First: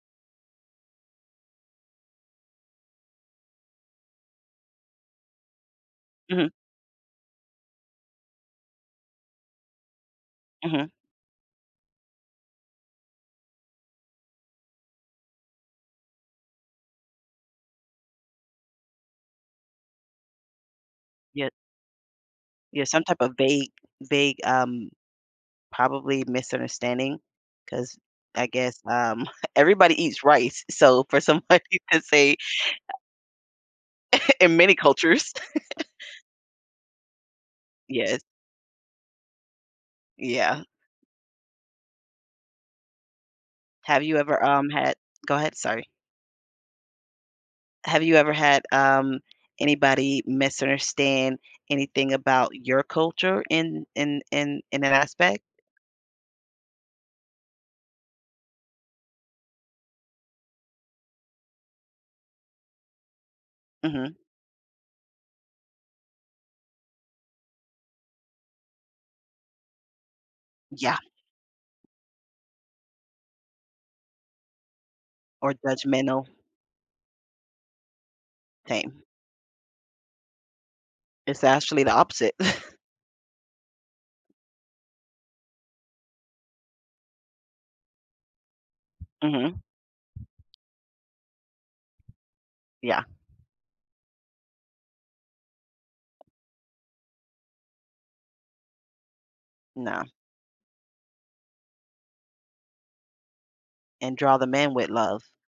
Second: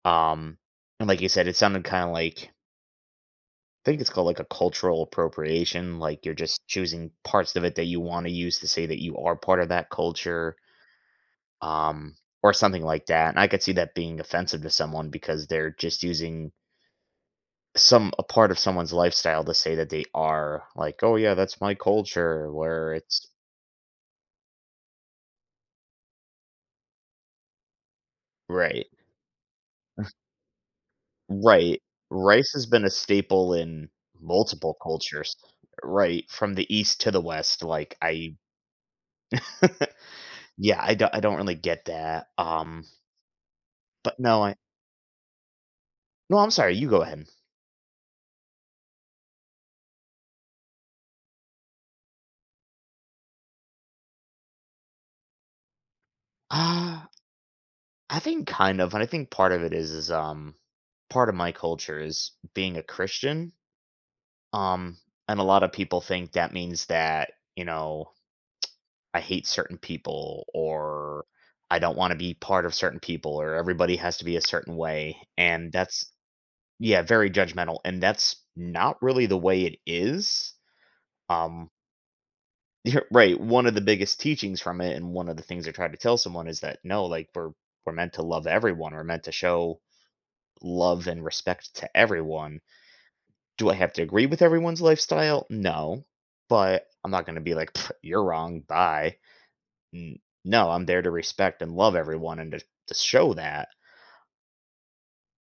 Um, and like you said, it sounded kinda like I think it's called, like, a cultural appropriation, like, you're Mhm. just choosing parts of it that you wanna use to say that you are part of that culture Mhm. um, or something like that, and I could see that being offensive to someone because they're just using some a part of someone's lifestyle to say that they are like, "Oh, yeah, Yeah. that's my culture," Yeah, where some type it's of vague vague, um probably misunderstanding 'cause I guess, Right. um, everybody eats rice, so for somebody Right, to say rice has been a staple in In many multiple cultures. cultures, right, from the East to the West, like, Yes. I Yeah. Yeah, I don't I don't really get that, um Have you but ever, no, I um, had Go ahead, sorry. No, I'm sorry, you go ahead. Have you ever had, um, anybody misunderstand anything about your culture in in in in that aspect? Uh I think kind of, and I think part of it is, is um part of my culture is being a Christian. Mhm. Um, and a lot of people think that means that, you know, I hate certain people Yeah. or I don't wanna be part of certain people or everybody has to be a certain way, Or and that's judgmental. Yeah, very judgmental, and that's not Same. really the way it is, It's um actually the opposite. You're right, one of the biggest teachings from it, and one of the things I tried to tell someone is that, "No, like, we're we're meant to love everyone, we're meant to Mhm. show love and respect to everyone." Yeah. Do I have to agree with everyone's lifestyle? No, but I'm not gonna be like, "Pfft, you're wrong, bye." Nah. N no, I'm there to respect and love everyone and to to show that. And draw them in with love.